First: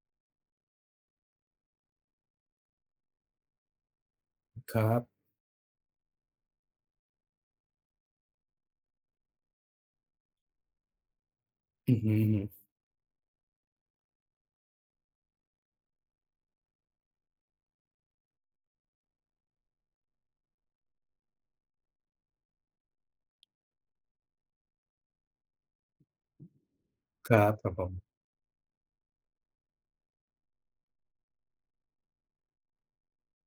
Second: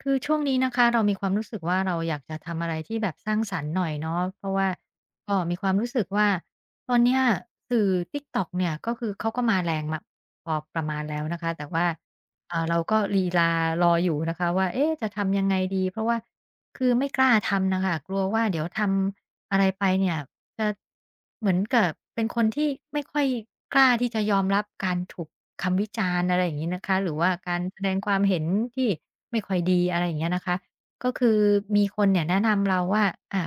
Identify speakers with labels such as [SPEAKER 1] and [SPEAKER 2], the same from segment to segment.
[SPEAKER 1] คือช่วงนี้นะคะ เรามีความรู้สึกว่า เราอยากจะทำอะไรที่แบบสร้างสรรค์หน่อยเนาะ เพราะว่า
[SPEAKER 2] ครับ
[SPEAKER 1] ก็มีความรู้สึกว่าตอนเนี้ย สื่อ Tiktok เนี่ย ก็คือเขาก็มาแรงมา พอประมาณแล้วนะคะ แต่ว่า
[SPEAKER 2] อือฮึ
[SPEAKER 1] อ
[SPEAKER 2] ๆ
[SPEAKER 1] ่า เราก็ลีลารออยู่ นะคะว่า "เอ๊ จะทำยังไงดี?" เพราะว่า คือไม่กล้าทำอะค่ะ กลัวว่าเดี๋ยวทำอะไรไปเนี่ย จะ เหมือนกับเป็นคนที่ไม่ค่อยกล้าที่จะยอมรับการถูกคำวิจารณ์ อะไรอย่างงี้นะคะ หรือว่
[SPEAKER 2] ค
[SPEAKER 1] า
[SPEAKER 2] รั
[SPEAKER 1] ก
[SPEAKER 2] บ
[SPEAKER 1] าร
[SPEAKER 2] ครับ
[SPEAKER 1] แส
[SPEAKER 2] ผ
[SPEAKER 1] ดง
[SPEAKER 2] ม
[SPEAKER 1] ความเห็นที่ไม่ค่อยดี อะไรอย่างเงี้ยนะคะ ก็คือมีคนเนี่ย แนะนำเราว่า "อา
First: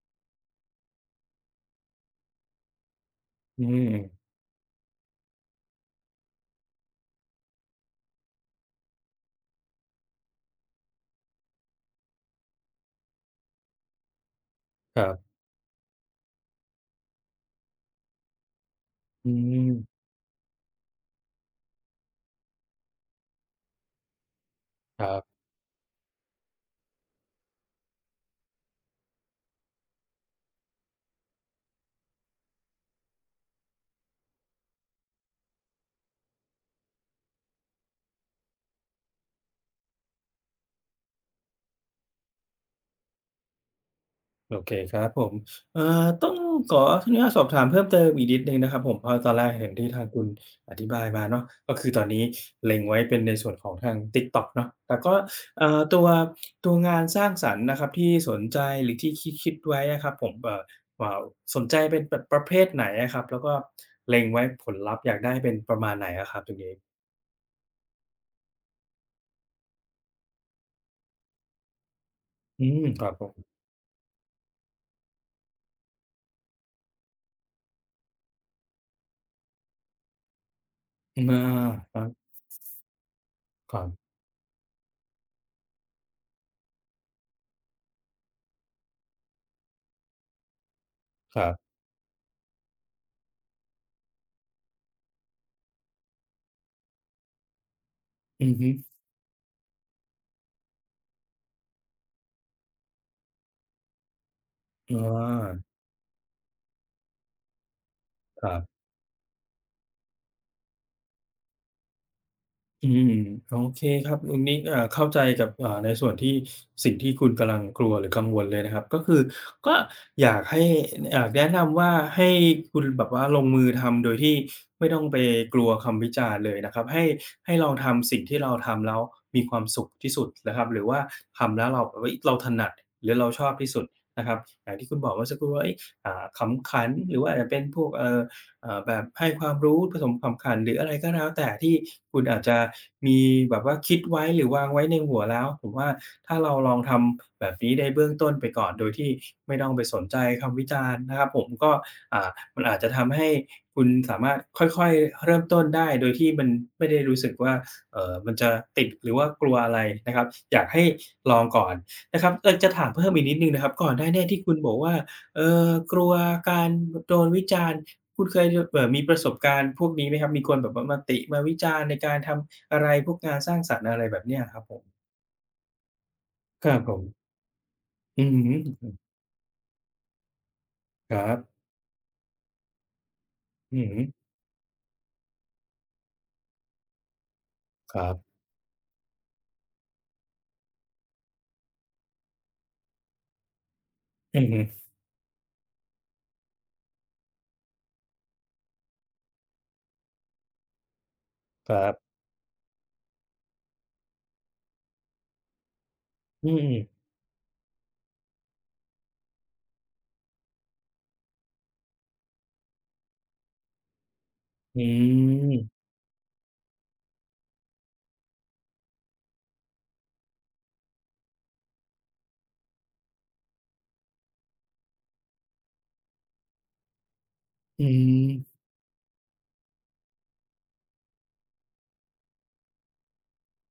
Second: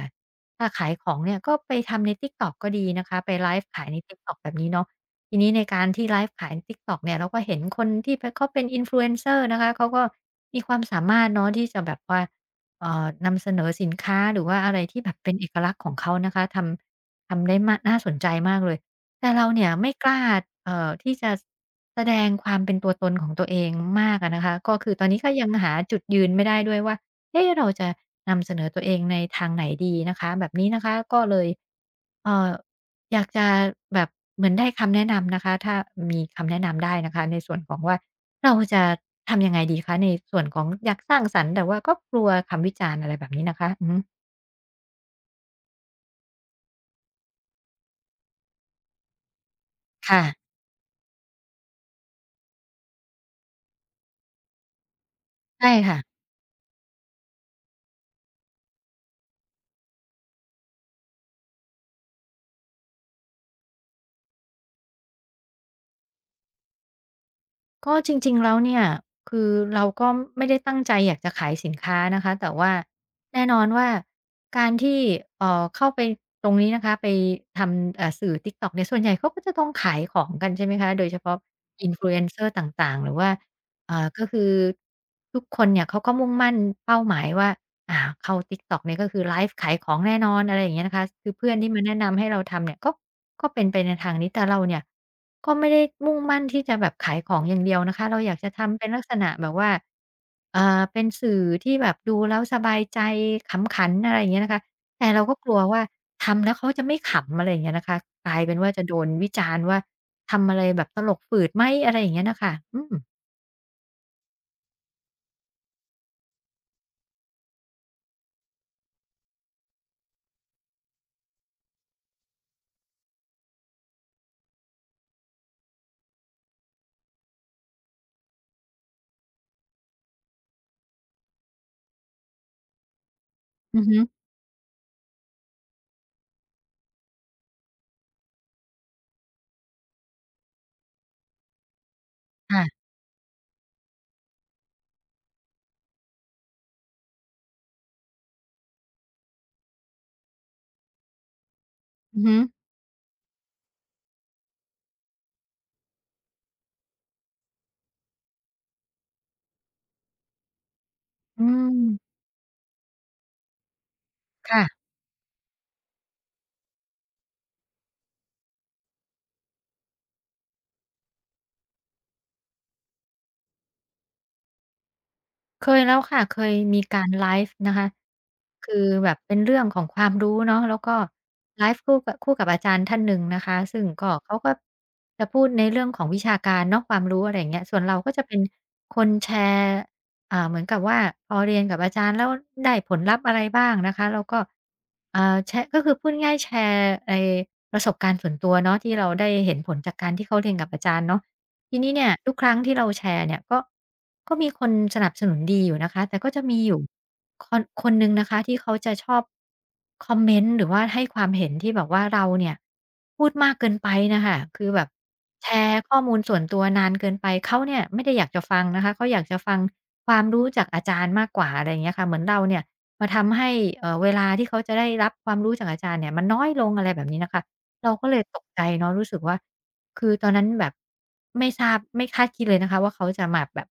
[SPEAKER 1] ถ้าขายของเนี่ย ก็ไปทำในTiktok ก็ดี" นะคะ ไปไล
[SPEAKER 2] อื
[SPEAKER 1] ฟ์ขายใน
[SPEAKER 2] ม
[SPEAKER 1] Tiktok แบบนี้เนาะ ทีนี้ในการที่ไลฟ์ขายใน Tiktok เนี่ย เราก็เห็นคนที่เป็น เขาเป็น Influencer นะคะ เขาก็มีความสามารถเนาะ ที่จะแบบว่า เอ่อ นำเสนอสินค้า หรือว่าอะไรที
[SPEAKER 2] ค
[SPEAKER 1] ่
[SPEAKER 2] ร
[SPEAKER 1] แ
[SPEAKER 2] ั
[SPEAKER 1] บ
[SPEAKER 2] บ
[SPEAKER 1] บเป็นเอกลักษณ์ของเขานะคะ ทำ ทำได้ม่า น่าสนใจมากเลย แต
[SPEAKER 2] อื
[SPEAKER 1] ่เราเนี่ย ไม
[SPEAKER 2] ม
[SPEAKER 1] ่กล้า เอ่อ ที่จะ ซ แสดงความเป็นตัวตนของตัวเองมากอะนะคะ ก็คือต
[SPEAKER 2] ค
[SPEAKER 1] อ
[SPEAKER 2] ร
[SPEAKER 1] น
[SPEAKER 2] ั
[SPEAKER 1] นี้
[SPEAKER 2] บ
[SPEAKER 1] ก็ยังหาจุดยืนไม่ได้ด้วยว่า "เอ๊ เราจะนำเสนอตัวเองในทางไหนดี?" นะคะ แบบนี้นะคะ ก็เลย เอ่อ อยากจะแบบเหมือนได้คำแนะนำนะคะ ถ้า อ มี คำแนะนำได้นะคะ ในส่วนของว่า เราจะทำยังไงดีคะ? ในส่วนของอยากสร้างสรรค์ แต่ว่าก็กลัวคำวิจารณ์ อะไรแบบนี้นะคะ อือฮึ
[SPEAKER 2] โอเคครับผม เอ่อ ต้องขออนุญาตสอบถามเพิ่มเติมอีกนิดหนึ่งนะครับผม เพราะตอนแรกอย่างที่ทาง
[SPEAKER 1] ค่
[SPEAKER 2] คุณ
[SPEAKER 1] ะ
[SPEAKER 2] อธิบายมาเนาะ ก็คือตอนนี้เล็งไว้เป็นในส่วนของทาง TikTok เนาะ แต่ก็
[SPEAKER 1] ใ
[SPEAKER 2] เ
[SPEAKER 1] ช
[SPEAKER 2] อ
[SPEAKER 1] ่
[SPEAKER 2] ่อ
[SPEAKER 1] ค่
[SPEAKER 2] ต
[SPEAKER 1] ะ
[SPEAKER 2] ัว ตัวงานสร้างสรรค์นะครับที่สนใจหรือที่คิด ๆ ไว้อะครับผม เอ่อ เอ่อ สนใจเป็นประเภทไหนอะครับ แล้วก็เล็งไว้ผลลัพธ์อยากได้เป็นประมาณไหนอะครับตรงนี้?
[SPEAKER 1] ก็จริง ๆ แล้วเนี่ยคือเราก็ไม่ได้ตั้งใจอยากจะขายสินค้านะคะ แต่
[SPEAKER 2] อ
[SPEAKER 1] ว
[SPEAKER 2] ื
[SPEAKER 1] ่า
[SPEAKER 2] ม ครับผ
[SPEAKER 1] แน่
[SPEAKER 2] ม
[SPEAKER 1] นอนว่าการที่ เอ่อ เข้าไปตรงนี้นะคะ ไปทำ อ่า สื่อ TikTok เนี่ย ส่วนใหญ่เขาก็จะต้องขายของกัน ใช่ไหมคะ โดยเฉ
[SPEAKER 2] อา
[SPEAKER 1] พาะ
[SPEAKER 2] ครับ
[SPEAKER 1] Influencer ต่าง ๆ หรือว่า
[SPEAKER 2] ครั
[SPEAKER 1] อ่
[SPEAKER 2] บ
[SPEAKER 1] า ก็คือทุกคนเนี่ยเขาก็มุ่งมั่นเป้าหมายว่า อ่า เข้า TikTok นี่ก็คือไลฟ์ขายของแน่นอน อะไรอย่างเงี้ยนะคะ คือ
[SPEAKER 2] ค
[SPEAKER 1] เพ
[SPEAKER 2] ร
[SPEAKER 1] ื
[SPEAKER 2] ั
[SPEAKER 1] ่อน
[SPEAKER 2] บ
[SPEAKER 1] ที่มาแนะนำให้เราทำเนี่ยก็ ก็เป็นไปในทางนี้ แต่เราเนี่ยก็ไม่ได้มุ่งมั่นที่จะแบบขายของ อย่างเดียวนะคะ เราอยาก
[SPEAKER 2] อ
[SPEAKER 1] จ
[SPEAKER 2] ื
[SPEAKER 1] ะ
[SPEAKER 2] อ
[SPEAKER 1] ท
[SPEAKER 2] ฮ
[SPEAKER 1] ำเป
[SPEAKER 2] ึ
[SPEAKER 1] ็นลักษณะแบบว่า เอ่อ เป็นสื่อที่แบบดูแล้วสบายใจ ขำขัน อะไรอย่างเงี้ยนะคะ
[SPEAKER 2] อ๋อ
[SPEAKER 1] แต่เราก็กลัวว่าทำแล้วเขาจะไม่ขำ อะไรอย่างเงี้ยนะคะ กลาย
[SPEAKER 2] ค
[SPEAKER 1] เ
[SPEAKER 2] รั
[SPEAKER 1] ป็นว
[SPEAKER 2] บ
[SPEAKER 1] ่าจะโดนวิจารณ์ว่า "ทำอะไร? แบบตลกฝืดไหม?" อะไรอย่างเงี้ยน่ะค่ะ อื
[SPEAKER 2] อื
[SPEAKER 1] ม
[SPEAKER 2] ม โอเคครับ คุณนี่ เอ่อ เข้าใจกับ อ่า ในส่วนที่ สิ่งที่คุณกำลังกลัว หรือกังวลเลยนะครับ ก็คือก็อยากให้ อ อยากแนะนำว่าให้คุณแบบว่าลงมือทำโดยที่ไม่ต้องไปกลัวคำวิจารณ์เลยนะครับ ให้ ให้ลองทำสิ่งที่เราทำแล้วมีความสุขที่สุดนะครับ หรือว่าทำแล้วเราแบบ เฮ้ย! เราถนัดหรือเราชอบที่
[SPEAKER 1] อื
[SPEAKER 2] สุ
[SPEAKER 1] อ
[SPEAKER 2] ด
[SPEAKER 1] ฮึ
[SPEAKER 2] นะครับ อย่างที่คุณบอกเมื่อสักครู่ว่า เฮ้ย! อ่า "ขำขัน หรือว่าอาจจะเป็นพวก เอ่อ เอ่อ แบบให้ความรู้ผสมขำขัน" หรืออะไรก็แล้วแต่ ที่คุณอาจจ
[SPEAKER 1] ค
[SPEAKER 2] ะ
[SPEAKER 1] ่ะ
[SPEAKER 2] มีแบบว่าคิดไว้ หรือวางไว้ในหัวแล้ว ผมว่าถ้าเราลองทำแบบนี้ได้เบื้องต้นไปก่อน โดยที่ไม่ต้องไปสนใจคำวิจารณ์นะครับผม ก็ อ
[SPEAKER 1] อื
[SPEAKER 2] ่
[SPEAKER 1] อฮ
[SPEAKER 2] า
[SPEAKER 1] ึ
[SPEAKER 2] มันอาจจะทำให้คุณสามารถค่อย ๆ เริ่มต้นได้โดยที่มันไม่ได้รู้สึกว่า เอ่อ มันจะติด หรือว่ากลัวอะไรนะครับ อยากให้ล
[SPEAKER 1] อ
[SPEAKER 2] อ
[SPEAKER 1] ื
[SPEAKER 2] งก่อน
[SPEAKER 1] ม
[SPEAKER 2] นะครับ เอ่อ จะถามเพิ่มอีกนิดหนึ่งนะครับ ก่อนหน้าเนี่ยที่ค
[SPEAKER 1] ค
[SPEAKER 2] ุณ
[SPEAKER 1] ่
[SPEAKER 2] บอ
[SPEAKER 1] ะ
[SPEAKER 2] กว่า เออ "กลัวการ ด โดนวิจารณ์" คุณเคย ย เอ่อ มีประสบการณ์พวกนี้ไหมครับ มีคนแบบว่ามาติ มาวิจารณ์ในการทำอะไร พวกงานสร้างสรรค์ อะไรแบบนี้ครับผม?
[SPEAKER 1] เคยแล้วค่ะ เคย
[SPEAKER 2] ครั
[SPEAKER 1] ม
[SPEAKER 2] บ
[SPEAKER 1] ี
[SPEAKER 2] ผ
[SPEAKER 1] การ
[SPEAKER 2] ม
[SPEAKER 1] ไลฟ์นะคะ
[SPEAKER 2] อือฮ
[SPEAKER 1] คือ
[SPEAKER 2] ึ
[SPEAKER 1] แบบเป็นเรื่องของ ความรู้เนาะ แล้วก็
[SPEAKER 2] ครับ
[SPEAKER 1] ไลฟ์คู่กะ คู่กับอาจารย์ท่านหนึ่งนะคะ ซ
[SPEAKER 2] อื
[SPEAKER 1] ึ่ง
[SPEAKER 2] อฮึ
[SPEAKER 1] ก็เขาก็ จะพูดในเรื่องของวิชาการเนาะ ความรู้ อะไรอย่างเงี้ย ส่วนเรา
[SPEAKER 2] ครั
[SPEAKER 1] ก็
[SPEAKER 2] บ
[SPEAKER 1] จะเป็นคนแชร์ อ่า เหมือนกับว่า พอเรียนกับอาจารย์แล้วได้ผลลัพธ์อะไรบ้างนะคะ แล้วก
[SPEAKER 2] อ
[SPEAKER 1] ็
[SPEAKER 2] ือฮึ
[SPEAKER 1] อ่า แชะ ก็คือพูดง่าย ๆ แชร์ไอประสบการณ์ส่วนตัวเนาะ ที่เราได้เห็นผลจากการที่เขาเรียนกับอาจารย์เนาะ
[SPEAKER 2] ค
[SPEAKER 1] ที
[SPEAKER 2] รั
[SPEAKER 1] นี้
[SPEAKER 2] บ
[SPEAKER 1] เนี่ยทุกครั้งที่เราแชร์เนี่ย ก็ ก็มีคนสนับสนุนดีอยู่นะคะ แต่ก็จะ
[SPEAKER 2] อื
[SPEAKER 1] มีอยู่
[SPEAKER 2] ม
[SPEAKER 1] คน คนหนึ่งนะคะที่เขาจะชอบ คอมเมนต์ หรือว่าให้ความเห็นที่แบบว่า เราเนี่ยพูดมากเกินไปน่ะค่ะ คือแ
[SPEAKER 2] อ
[SPEAKER 1] บ
[SPEAKER 2] ื
[SPEAKER 1] บแช
[SPEAKER 2] ม
[SPEAKER 1] ร์ข้อมูลส่วนตัวนานเกินไป เขาเนี่ยไม่ได้อยากจะฟังนะคะ เขาอยากจะฟังความรู้จากอาจารย์มากกว่า อะไรเงี้ยค่ะ เหมือนเราเนี่ยมาทำให้ เอ่อ เวลาที่เขาจะได้รับความรู้จากอาจารย์เนี่ยมันน้อยลง อะไรแบบนี้นะคะ
[SPEAKER 2] อื
[SPEAKER 1] เราก็เลยต
[SPEAKER 2] ม
[SPEAKER 1] กใจเนาะ รู้สึกว่า คือตอนนั้นแบบไม่ทราบ ไม่คาดคิดเลยนะคะว่า เขาจะมา แบบ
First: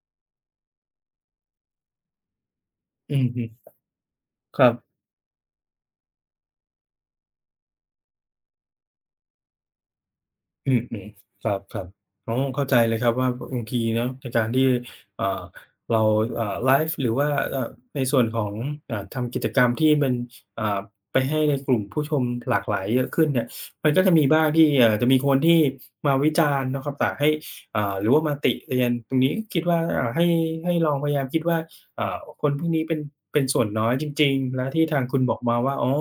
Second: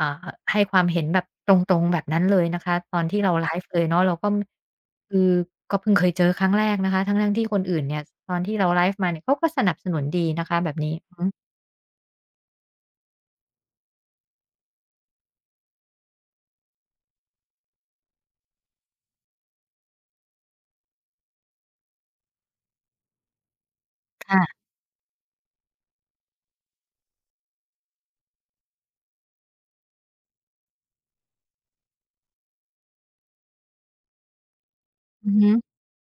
[SPEAKER 1] อ่า ห ให้ความเห็นแบบตรง ๆ แบบนั้นเลยนะคะ ตอนท
[SPEAKER 2] อื
[SPEAKER 1] ี่
[SPEAKER 2] อ
[SPEAKER 1] เรา
[SPEAKER 2] ฮ
[SPEAKER 1] ไ
[SPEAKER 2] ึ
[SPEAKER 1] ลฟ์เลยเนาะ เราก็
[SPEAKER 2] ครับ
[SPEAKER 1] คือก็เพิ่งเคยเจอครั้งแรกนะคะ ทั้ง ๆ ที่คนอื่นเนี่ย ตอนที่เราไลฟ์มาเนี่ย เขาก็สนับสนุนดีนะคะแบ
[SPEAKER 2] อื
[SPEAKER 1] บ
[SPEAKER 2] อ
[SPEAKER 1] นี
[SPEAKER 2] ฮ
[SPEAKER 1] ้
[SPEAKER 2] ึ ครับ ๆ อ๋อ เข้าใจเลยครับว่า อ บางทีเนาะ ในการที่ เอ่อ เรา เอ่อ ไลฟ์ หรือว่า อ่า ในส่วนของ อ่า ทำกิจกรรมที่มัน อ่า ไปให้ในกลุ่มผู้ชมหลากหลายเยอะขึ้นเนี่ย มันก็จะม
[SPEAKER 1] ค
[SPEAKER 2] ี
[SPEAKER 1] ่
[SPEAKER 2] บ้าง
[SPEAKER 1] ะ
[SPEAKER 2] ที่ เอ่อ จะมีคนที่มาวิจารณ์นะครับ ป่าให้ อ่า หรือว่ามาติเตียน ตรงนี้คิด ว่า อ่า ให้ ให้ลองพยายามคิดว่า อ่า คนพวกนี้เป็น เป็นส่วนน้อยจริง ๆ แล้วที่ทางคุณ
[SPEAKER 1] อื
[SPEAKER 2] บ
[SPEAKER 1] อ
[SPEAKER 2] อก
[SPEAKER 1] ฮ
[SPEAKER 2] มา
[SPEAKER 1] ึ
[SPEAKER 2] อ๋อ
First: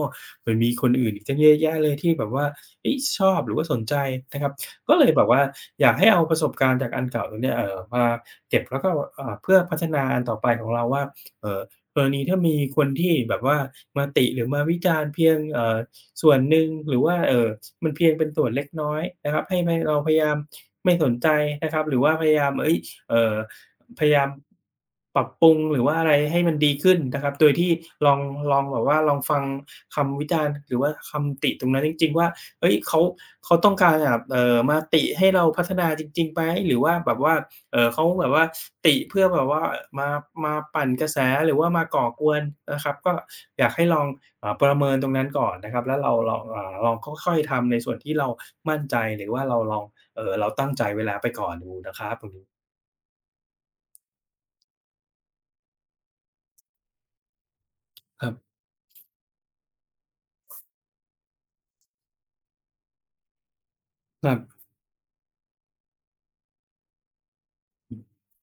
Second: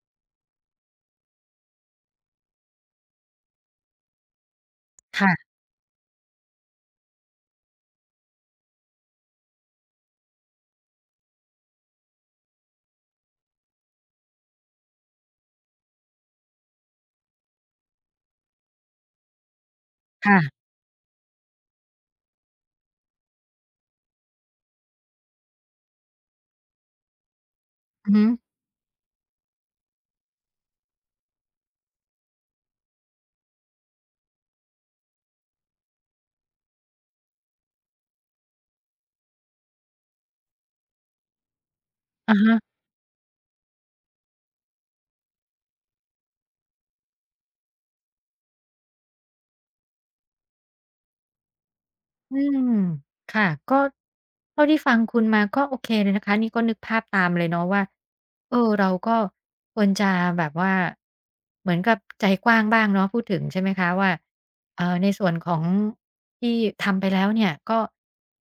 [SPEAKER 2] มันมีคนอื่นอีกตั้งเยอะแยะเลยที่แบบว่า เฮ่ย ชอบหรือว่าสนใจนะครับ ก็เลย
[SPEAKER 1] ค
[SPEAKER 2] แบ
[SPEAKER 1] ่
[SPEAKER 2] บว่
[SPEAKER 1] ะ
[SPEAKER 2] า อยากให้เอาประสบการณ์จากอันเก่าตรงเนี้ย เอ่อ มาเก็บ แล้วก็ อ่า เพื่อพัฒนาอันต่อไปของเราว่า เอ่อ กรณีถ้ามีคนที่แบบว่ามาติ หรือมาวิจารณ์เพียง เอ่อ ส่วนหนึ่ง หรือว่า เอ่อ มันเพียงเป็นส่วนเล็กน้อยนะครับ ให้ไม่ เราพยาย
[SPEAKER 1] ค
[SPEAKER 2] า
[SPEAKER 1] ่
[SPEAKER 2] ม
[SPEAKER 1] ะ
[SPEAKER 2] ไม่สนใจนะครับ หรือว่าพยายาม เฮ่ย เอ่อ พยายาม ปรับปรุง หรือว่าอะไรให้มันดีขึ้นนะครับ โดยที่ล
[SPEAKER 1] อือ
[SPEAKER 2] อ
[SPEAKER 1] ฮ
[SPEAKER 2] ง
[SPEAKER 1] ึ
[SPEAKER 2] ลอง แบบว่าลองฟังคำวิจารณ์หรือว่าคำติตรงนั้นจริง ๆ ว่า เฮ้ย เขา เขาต้องการแบบ เอ่อ มาติให้เราพัฒนาจริง ๆ ไหม? หรือว่า แบบว่า เอ่อ เขาแบบว่าติเพื่อแบบว่า เอ่อ มา มาปั่นกระแสหรือว่ามาก่อก
[SPEAKER 1] อ
[SPEAKER 2] ว
[SPEAKER 1] ะ
[SPEAKER 2] น
[SPEAKER 1] ฮะ
[SPEAKER 2] นะครับ? ก็อยากให้ลอง เอ่อ ประเมินตรงนั้นก่อนนะครับ แล้วเราลอง อ่า ลองค่อย ๆ ทำในส่วนที่เรามั่นใจ หรือว่าเราลอง เอ่อ เราตั้งใจไว้แล้วไปก่อนดูนะครั
[SPEAKER 1] อื
[SPEAKER 2] บ
[SPEAKER 1] ม ค่ะ ก็ เท่าที่ฟังคุณมาก็โอเคเลยนะคะ นี่ก็นึกภาพตามเลยเนาะว่า
[SPEAKER 2] ครับ
[SPEAKER 1] เออ เราก็ควรจะแบบว่า เหมือนกับใจกว้างบ้างเนาะ พูดถึง ใช่ไหมคะว่า
[SPEAKER 2] ครับ
[SPEAKER 1] เอ่อ ในส่วนของ ที่ทำไปแล้วเนี่ย ก็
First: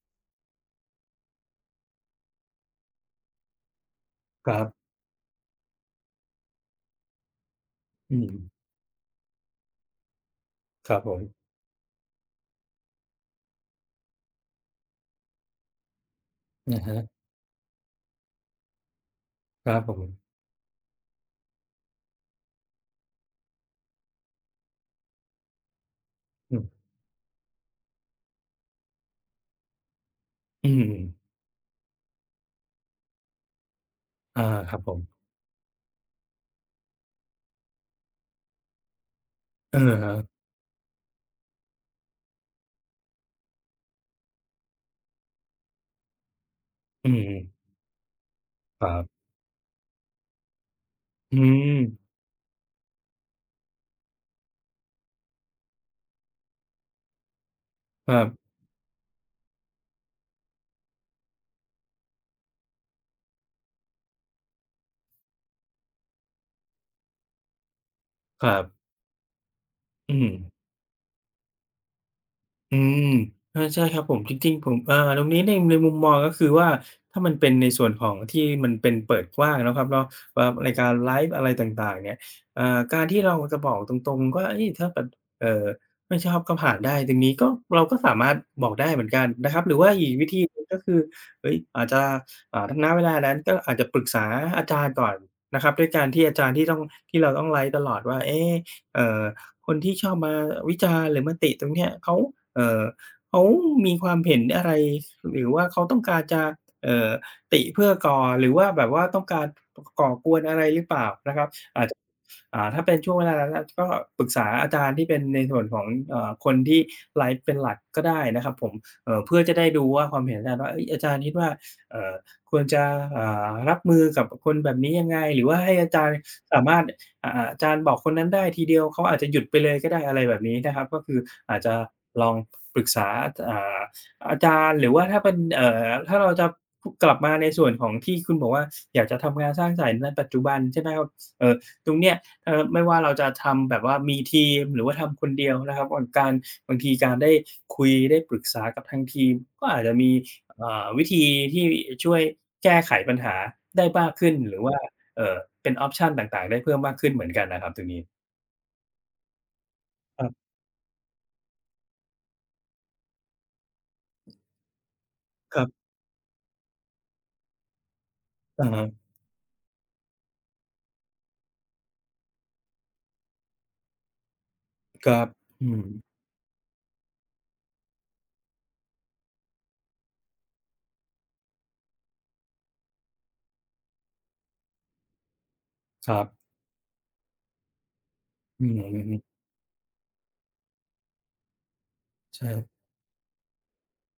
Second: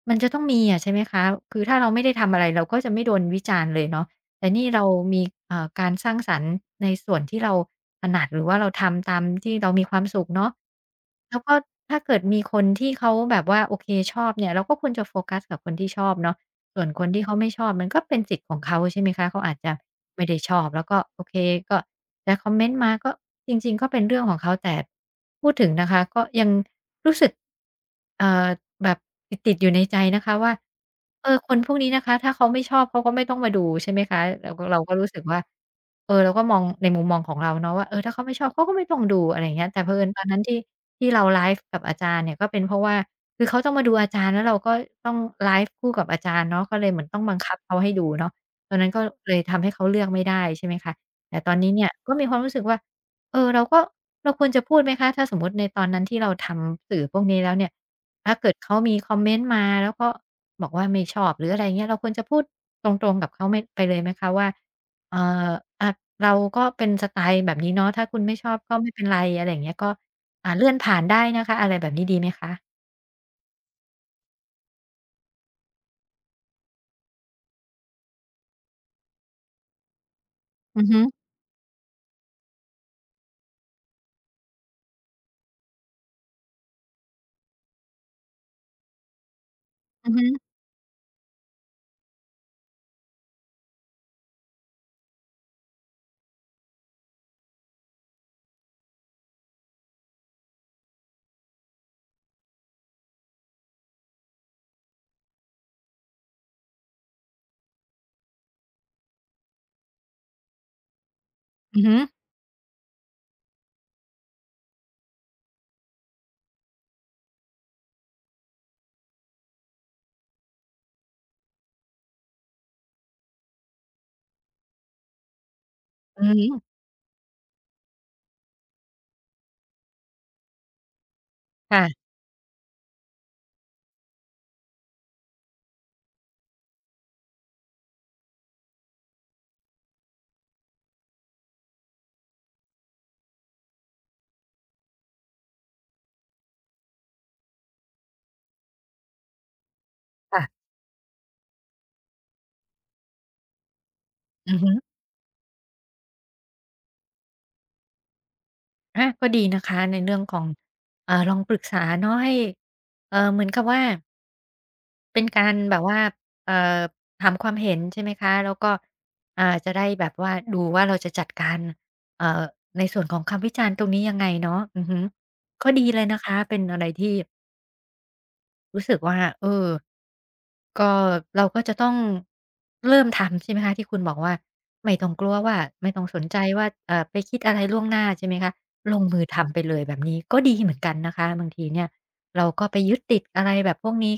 [SPEAKER 1] มันจะต้องมีอะ ใช่ไหมคะ คือถ้าเราไม่ได้ทำอะไร เราก็จะไม่โดนวิจารณ์เลยเนาะ แต่
[SPEAKER 2] ครั
[SPEAKER 1] นี่
[SPEAKER 2] บ
[SPEAKER 1] เรามี เอ่อ การสร้างสรรค์ในส่วนที่เราถ
[SPEAKER 2] อื
[SPEAKER 1] นัด หรือ
[SPEAKER 2] ม
[SPEAKER 1] ว่าเราทำตามที่เรามีความสุขเนาะ
[SPEAKER 2] ครับผม
[SPEAKER 1] แล้วก็ถ้าเกิดมีคนที่เขาแบบว่า โอเค ชอบเนี่ย เราก็ควรจะโฟกัสกับคนที่ชอบเนาะ
[SPEAKER 2] อ
[SPEAKER 1] ส่
[SPEAKER 2] ะ
[SPEAKER 1] วน
[SPEAKER 2] ฮ
[SPEAKER 1] คน
[SPEAKER 2] ะ
[SPEAKER 1] ที่เขาไม่ชอบมันก็เป็นสิทธิ์ของเขา ใช่ไหมคะ เขาอาจจ
[SPEAKER 2] คร
[SPEAKER 1] ะ
[SPEAKER 2] ับผ
[SPEAKER 1] ไ
[SPEAKER 2] ม
[SPEAKER 1] ม่ได้ชอบ แล้วก็ โอเค ก็จะคอมเมนต์มา ก็จริง ๆ ก็เป็นเรื่องของเขา แต่พูดถึงนะคะ ก็ยัง
[SPEAKER 2] อืม
[SPEAKER 1] รู้สึก เอ่อ แบบติด ๆ อยู่ในใจนะคะว่า
[SPEAKER 2] อืม
[SPEAKER 1] เออ คนพวกนี้นะคะ ถ้าเขาไม่ชอบเขาก็ไม่ต้องมาดู ใช่ไหมคะ
[SPEAKER 2] อา
[SPEAKER 1] เราก็
[SPEAKER 2] ค
[SPEAKER 1] เ
[SPEAKER 2] ร
[SPEAKER 1] ร
[SPEAKER 2] ั
[SPEAKER 1] า
[SPEAKER 2] บ
[SPEAKER 1] ก
[SPEAKER 2] ผ
[SPEAKER 1] ็รู
[SPEAKER 2] ม
[SPEAKER 1] ้สึกว่า เอ่อ เราก็มองในมุมมองของเราเนาะว่า เออ ถ้าเขาไม่ชอบ เขาก็ไม่ต้องดู อะไรอย่างเงี้ย
[SPEAKER 2] อ
[SPEAKER 1] แต่
[SPEAKER 2] ะ
[SPEAKER 1] เผอิ
[SPEAKER 2] ฮ
[SPEAKER 1] ญตอน
[SPEAKER 2] ะ
[SPEAKER 1] นั้นที่ ที่เราไลฟ์กับอาจารย์เนี่ย ก็เป็นเพราะว่า คือเขาต้องมาดูอาจารย์ แล้วเราก็ต้องไลฟ์คู่กับอาจารย์เนาะ ก็เลยเหมือ
[SPEAKER 2] อ
[SPEAKER 1] น
[SPEAKER 2] ื
[SPEAKER 1] ต้องบังค
[SPEAKER 2] อ
[SPEAKER 1] ับเขาให้ดูเนาะ ตอนน
[SPEAKER 2] ค
[SPEAKER 1] ั้
[SPEAKER 2] ร
[SPEAKER 1] น
[SPEAKER 2] ั
[SPEAKER 1] ก็
[SPEAKER 2] บ
[SPEAKER 1] เลยทำให้เขาเลือกไม่ได้ ใช่ไหมคะ แ
[SPEAKER 2] อ
[SPEAKER 1] ต
[SPEAKER 2] ื
[SPEAKER 1] ่ตอนนี้เนี่ย
[SPEAKER 2] ม
[SPEAKER 1] ก็มีความรู้สึกว่า เออ เราก็ เราควรจะพูดไหมคะ? ถ้าสมมุติในตอนนั้นที่เราทำสื่อพวกนี้แล้วเนี่ย
[SPEAKER 2] คร
[SPEAKER 1] ถ้า
[SPEAKER 2] ับ
[SPEAKER 1] เกิดเขามีคอมเมนต์มา แล้วก็บอกว่าไม่ชอบ หรือ อะไรเงี้ย เราควรจะพูดตรง ๆ กับเขาไหม ไปเลยไหมคะว่า เอ่อ อะ เราก็เป็นสไตล์แบบนี้เนาะ ถ้าคุณไม่
[SPEAKER 2] ค
[SPEAKER 1] ช
[SPEAKER 2] ร
[SPEAKER 1] อ
[SPEAKER 2] ั
[SPEAKER 1] บ
[SPEAKER 2] บ
[SPEAKER 1] ก็ไม่เป็นไร อะไรอย่างเงี้ย ก็
[SPEAKER 2] อื
[SPEAKER 1] อ่
[SPEAKER 2] ม
[SPEAKER 1] า เลื่อนผ่านได้นะคะ อะไรแบบนี้ดีไหมคะ?
[SPEAKER 2] อืม เออ ใช่ครับผม จริง ๆ ผม เอ่อ ตรงนี้ใน ในมุมมอง ก็คือว่า ถ้ามันเป็นในส่วนของที่มันเป็นเปิดกว้างเนาะครับเนาะ ครับ ราย
[SPEAKER 1] อื
[SPEAKER 2] ก
[SPEAKER 1] อ
[SPEAKER 2] า
[SPEAKER 1] ฮ
[SPEAKER 2] ร
[SPEAKER 1] ึ
[SPEAKER 2] ไลฟ์อะไรต่าง ๆ เนี่ย เอ่อ การที่เราอะจะบอกตรง ๆ ก็ เฮ่ย ถ้าแบบ เอ่อ ไม่ชอบก็ผ่านได้ อย่างงี้ก็ เราก็สามารถบอกได้เหมือนกันนะครับ หรือว่าอ
[SPEAKER 1] อื
[SPEAKER 2] ี
[SPEAKER 1] อ
[SPEAKER 2] ก
[SPEAKER 1] ฮ
[SPEAKER 2] วิธ
[SPEAKER 1] ึ
[SPEAKER 2] ีหนึ่ง ก็คือ เฮ้ย อาจจะ อ่า ถ้า ณ เวลานั้นก็อาจจะปรึกษาอาจารย์ก่อนนะครับ ด้วยการที่อาจารย์ที่ต้อง ที่เราต้องไลฟ์ตลอดว่า เอ๊ เอ่อ คนที่ชอบมาวิจารณ์หรือมาติตรงเนี้ย เขา เอ่อ เขามีความเห็นอะไร? หรือว่าเขาต้องการจะ เอ่อ ติเพื่อก่อ หรือว่าแบบว่าต้องการ ก่อกวนอะไรหรือเปล่า? นะครับ
[SPEAKER 1] อื
[SPEAKER 2] อ
[SPEAKER 1] อ
[SPEAKER 2] า
[SPEAKER 1] ฮ
[SPEAKER 2] จ
[SPEAKER 1] ึ
[SPEAKER 2] อ่า ถ้าเป็นช่วงเวลานั้นแล้วก็ปรึกษาอาจารย์ที่เป็นในส่วนของ อ่า คนที่ไลฟ์เป็นหลักก็ได้นะครับผม เอ่อ เพื่อจะได้ดูว่า ความเห็นอาจารย์ว่า เฮ่ย อาจารย์คิดว่า เอ่อ ควรจะ อ่า รับมือกับ อ คนแบบนี้ยังไง? หรือว่าให้อาจารย์
[SPEAKER 1] อือฮ
[SPEAKER 2] ส
[SPEAKER 1] ึ
[SPEAKER 2] ามารถ อ อ่า อาจารย์บอกคนนั้นได้ทีเดียว เขาอาจจะหยุดไปเลยก็ได้ อะไรแบบนี้นะครับ ก็คืออาจจ
[SPEAKER 1] ค
[SPEAKER 2] ะ
[SPEAKER 1] ่ะ
[SPEAKER 2] ลองปรึกษา อ อ่า อาจารย์หรือว่าถ้าเป็น เอ่อ ถ้าเราจะ อ กลับมาในส่วนของที่คุณบอกว่า อยากจะทำงานสร้างสรรค์งานปัจจุบัน ใช่ไหมครับ เอ่อ ตรงเนี้ย เอ่อ ไม่ว่าเราจะทำแบบว่ามีทีม หรือว่าทำคนเดียวนะครับ อ้นการ บางทีการได้คุยได้ปรึกษากับทางทีม ก็อาจจะมี
[SPEAKER 1] ค่ะ
[SPEAKER 2] เอ่อ วิธีที่ อ ช่วยแก้ไขปัญหาได้มากขึ้น
[SPEAKER 1] อื
[SPEAKER 2] หร
[SPEAKER 1] อ
[SPEAKER 2] ือ
[SPEAKER 1] ฮ
[SPEAKER 2] ว่า
[SPEAKER 1] ึ
[SPEAKER 2] เอ่อ เป็น ออปชัน ต่าง ๆ ได้เพิ่มมากขึ้นเหมือนกันน่ะครับตรงนี้
[SPEAKER 1] ก็ดีนะคะในเรื่อง
[SPEAKER 2] ครับ
[SPEAKER 1] ของ อ่า ลองปรึกษาเนาะให้ เอ่อ เหมือนกับว่า เป็นการ
[SPEAKER 2] ครับ
[SPEAKER 1] แบบว่า เอ่อ ถามความเห็น ใช่ไหมคะ แล้ว
[SPEAKER 2] อื
[SPEAKER 1] ก
[SPEAKER 2] อ
[SPEAKER 1] ็
[SPEAKER 2] ฮึ
[SPEAKER 1] อ่า จะได้แบบว่าดูว่าเราจะจัดการ เอ่อ ในส่วนของคำวิจารณ์ตรงนี้ยังไงเนาะ อือฮึ
[SPEAKER 2] ครับ อื
[SPEAKER 1] ก็ดีเ
[SPEAKER 2] ม
[SPEAKER 1] ลยนะคะ เป็นอะไรที่ รู้สึกว่า เออ ก็เราก็จะต้องเริ่มทำ ใช่ไหมคะ ที่คุณบอกว่า ไม่ต้องกลัวว่า ไม่ต้อง
[SPEAKER 2] คร
[SPEAKER 1] ส
[SPEAKER 2] ั
[SPEAKER 1] น
[SPEAKER 2] บ
[SPEAKER 1] ใจว่า เอ่อ ไปคิดอะไรล่วงหน้าใช่ไหมคะ
[SPEAKER 2] อือฮ
[SPEAKER 1] ลงมื
[SPEAKER 2] ึ
[SPEAKER 1] อทำไปเลยแบบนี้ก็ดีเหมือนกันนะคะ บางทีเนี่ย
[SPEAKER 2] ใ
[SPEAKER 1] เ
[SPEAKER 2] ช
[SPEAKER 1] ราก็
[SPEAKER 2] ่
[SPEAKER 1] ไปยึดติดอะไรแบบพวกนี้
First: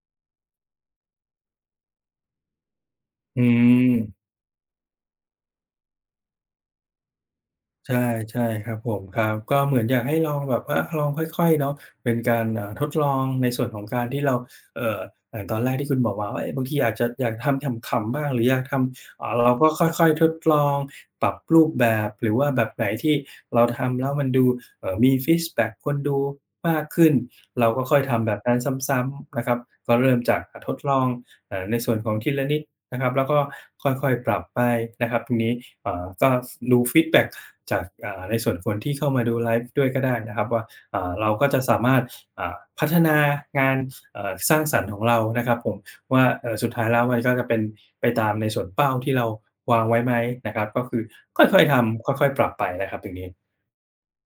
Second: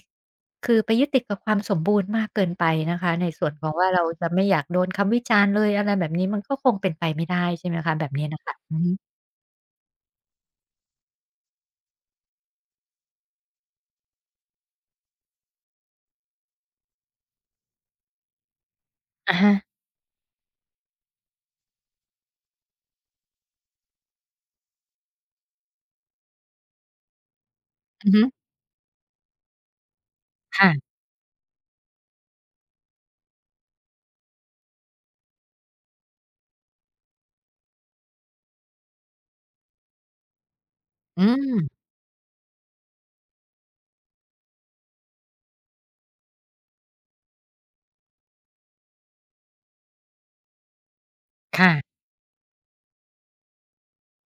[SPEAKER 1] คือไปยึดติดกับความสมบูรณ์มากเกินไปนะคะ ใน
[SPEAKER 2] อื
[SPEAKER 1] ส่วนของว่าเรา
[SPEAKER 2] ม
[SPEAKER 1] จะไม่อยากโดนคำวิจารณ์เลย อะไรแบบนี้ มันก็คงเป็นไปไม่ได้ ใช่ไหมค
[SPEAKER 2] ใช
[SPEAKER 1] ะ แบ
[SPEAKER 2] ่
[SPEAKER 1] บนี้
[SPEAKER 2] ใ
[SPEAKER 1] น
[SPEAKER 2] ช
[SPEAKER 1] ะ
[SPEAKER 2] ่
[SPEAKER 1] คะ
[SPEAKER 2] คร
[SPEAKER 1] อื
[SPEAKER 2] ับ
[SPEAKER 1] อฮ
[SPEAKER 2] ผ
[SPEAKER 1] ึ
[SPEAKER 2] ม ครับ ก็เหมือนอยากให้ลองแบบว่าลองค่อย ๆ เนาะ เป็นการ อ่า ทดลองในส่วนของการที่เรา เอ่อ ตอนแรกที่คุณบอกมาว่า บางทีอาจจะอยากทำขำ ๆ บ้าง หรืออยากท
[SPEAKER 1] อะ
[SPEAKER 2] ำ
[SPEAKER 1] ฮ
[SPEAKER 2] เรา
[SPEAKER 1] ะ
[SPEAKER 2] ก็ค่อย ๆ ทดลองปรับรูปแบบ หรือว่าแบบไหนที่เราทำแล้วมันดู เอ่อ มีฟีดแบ็กควรดูมากขึ้น เราก็ค่อย
[SPEAKER 1] อือ
[SPEAKER 2] ท
[SPEAKER 1] ฮึ
[SPEAKER 2] ำแบบนั้นซ้ำ ๆ นะครับ ก็เริ่มจาก
[SPEAKER 1] ค่
[SPEAKER 2] ทด
[SPEAKER 1] ะ
[SPEAKER 2] ลอง เอ่อ ในส่วนของทีละนิดนะครับ แล้วก็ค่อย ๆ ปรับไปนะครับ ตรงนี้ เอ่อ ก็ดูฟีดแบ็กจาก อ่า ในส่วนคนที่เข้ามาดูไลฟ์ด้วยก็ได้นะครับว่า อ่า
[SPEAKER 1] อื
[SPEAKER 2] เราก็จะ
[SPEAKER 1] ม
[SPEAKER 2] สามารถ อ่า พัฒนางาน อ่า สร้างสรรค์ของเรานะครับผม ว่า เอ่อ สุดท้ายแล้วมันก็จะเป็นไปตามในส่วนเป้าที่เราวางไว้ไหมนะครับ ก็คือค่
[SPEAKER 1] ค
[SPEAKER 2] อย
[SPEAKER 1] ่
[SPEAKER 2] ๆ ท
[SPEAKER 1] ะ
[SPEAKER 2] ำค่อย ๆ ปรับไปนะครับตรงนี้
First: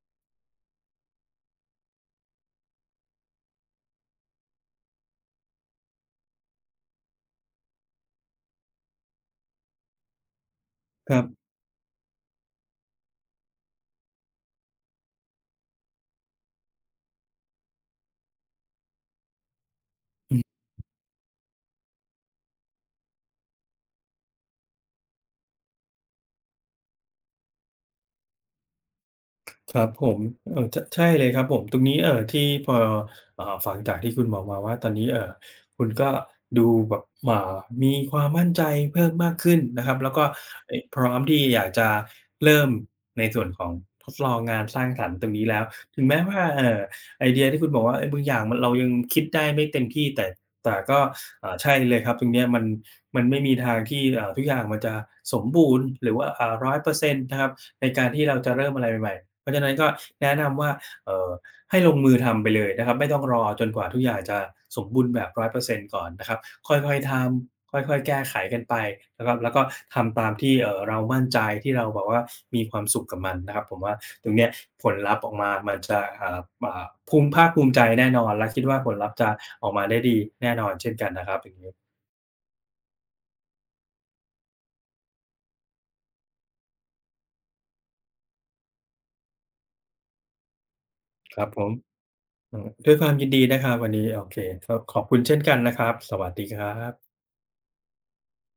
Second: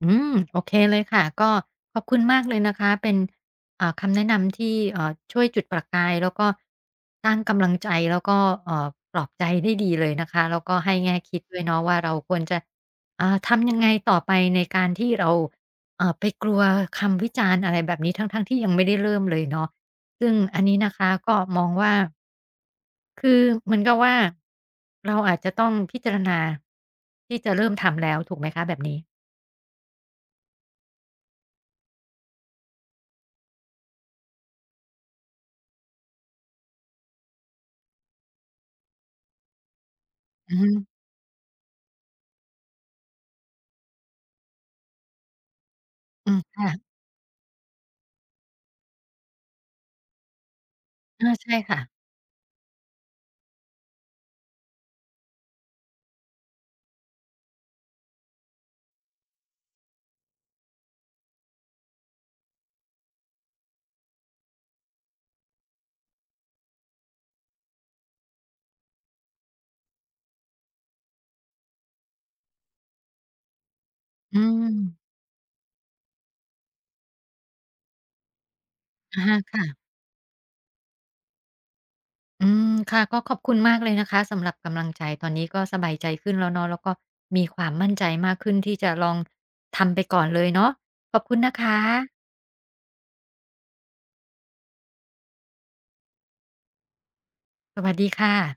[SPEAKER 1] อืม โอเคเลยค่ะ ก็ขอบคุณมากเลยนะคะ เป็น อ่า คำแนะนำที่ เอ่อ ช่วยจุดประกาย แล้วก็สร้างกำลังใจ แล้วก็ เอ่อ ปลอบใจได้ดีเลยนะคะ แล้วก็ให้แง
[SPEAKER 2] ค
[SPEAKER 1] ่
[SPEAKER 2] รั
[SPEAKER 1] ค
[SPEAKER 2] บ
[SPEAKER 1] ิดด้วยเนาะว่า เราควรจะ อ่า ทำยังไงต่อไปในการที่เรา อ่า ไปกลัวคำวิจารณ์อะไรแบบนี้ ทั้ง ๆ ที่ยังไม่ได้เริ่มเลยเนาะ ซึ่
[SPEAKER 2] อ
[SPEAKER 1] ง
[SPEAKER 2] ื
[SPEAKER 1] อันนี้
[SPEAKER 2] ม
[SPEAKER 1] นะคะ ก็มองว่า คือเหมือนกับว่า เราอาจจะต้องพิจารณาที่จะเริ่มทำแล้ว ถูกไหมคะแบบนี้?
[SPEAKER 2] ครับผม เอ่อ ช ใช่เลยครับผม ตรงนี้ เอ่อ ที่พอ อ่า ฟังจากที่คุณบอกมาว่า ตอนนี้ เอ่อ คุณก็ดูแบบ อ่า มีความมั่นใจเพิ่มมากขึ้นนะครับ แล้วก็
[SPEAKER 1] อือฮ
[SPEAKER 2] เอ๊ย
[SPEAKER 1] ึ
[SPEAKER 2] พร้อมที่อยากจะเริ่มในส่วนของทดลองงานสร้างสรรค์ตรงนี้แล้ว ถึงแม้
[SPEAKER 1] อ
[SPEAKER 2] ว
[SPEAKER 1] ืม
[SPEAKER 2] ่า
[SPEAKER 1] ค
[SPEAKER 2] เอ
[SPEAKER 1] ่
[SPEAKER 2] ่
[SPEAKER 1] ะ
[SPEAKER 2] อ ไอเดียที่คุณบอกว่า เอ่อ บางอย่างเรายังคิดได้ไม่เต็มที่ แต่ แต่ก็
[SPEAKER 1] อา
[SPEAKER 2] เ
[SPEAKER 1] ใ
[SPEAKER 2] อ
[SPEAKER 1] ช
[SPEAKER 2] ่
[SPEAKER 1] ่
[SPEAKER 2] อ ใช
[SPEAKER 1] ค
[SPEAKER 2] ่
[SPEAKER 1] ่ะ
[SPEAKER 2] เลยครับ ตรงเนี้ยมัน มันไม่มีทางที่ เอ่อ ทุกอย่างมันจะสมบูรณ์ หรือว่า อ่า 100% นะครับ ในการที่เราจะเริ่มอะไรใหม่ ๆ เพราะฉะนั้นก็แนะนำว่า เอ่อ ให้ลงมือทำไปเลยนะครับ ไม่ต้องรอจนกว่าทุกอย่างจะสมบูรณ์แบบ 100% ก่อนนะครับ ค่อย ๆ ทำ ค่อย ๆ แก้ไขกันไปนะครับ แล้วก็ทำตามที่ เอ่อ เรามั่นใจ ที่เราแบบมีความสุขกับมันนะครับ ผมว่าตรง
[SPEAKER 1] อื
[SPEAKER 2] นี้ผล
[SPEAKER 1] ม
[SPEAKER 2] ลัพธ์ออกมามันจะ อ่า ภูมิ ภาคภูมิใจแน่นอนและคิดว่าผลลัพ
[SPEAKER 1] อ
[SPEAKER 2] ธ์
[SPEAKER 1] ะ
[SPEAKER 2] จะ
[SPEAKER 1] ฮะ ค่
[SPEAKER 2] ออก
[SPEAKER 1] ะ
[SPEAKER 2] มาได้ดีแน่นอนเช่นกันนะครับ อย่างงี้
[SPEAKER 1] อืม ค่ะ ก็ขอบคุณมากเลยนะคะสำหรับกำลังใจ ตอนนี้ก็สบายใจขึ้นแล้วเนาะ แล้วก็มีความมั่นใจมากขึ้นที่จะลองทำไปก่อนเลยเนาะ ขอบคุ
[SPEAKER 2] ค
[SPEAKER 1] ณ
[SPEAKER 2] รั
[SPEAKER 1] น
[SPEAKER 2] บ
[SPEAKER 1] ะ
[SPEAKER 2] ผ
[SPEAKER 1] ค
[SPEAKER 2] ม
[SPEAKER 1] ะ
[SPEAKER 2] อืม ด้วยความยินดีนะครับวันนี้ โอเค ก็ขอบคุณเช่นกันนะครับ สวัสดีครับ
[SPEAKER 1] สวัสดีค่ะ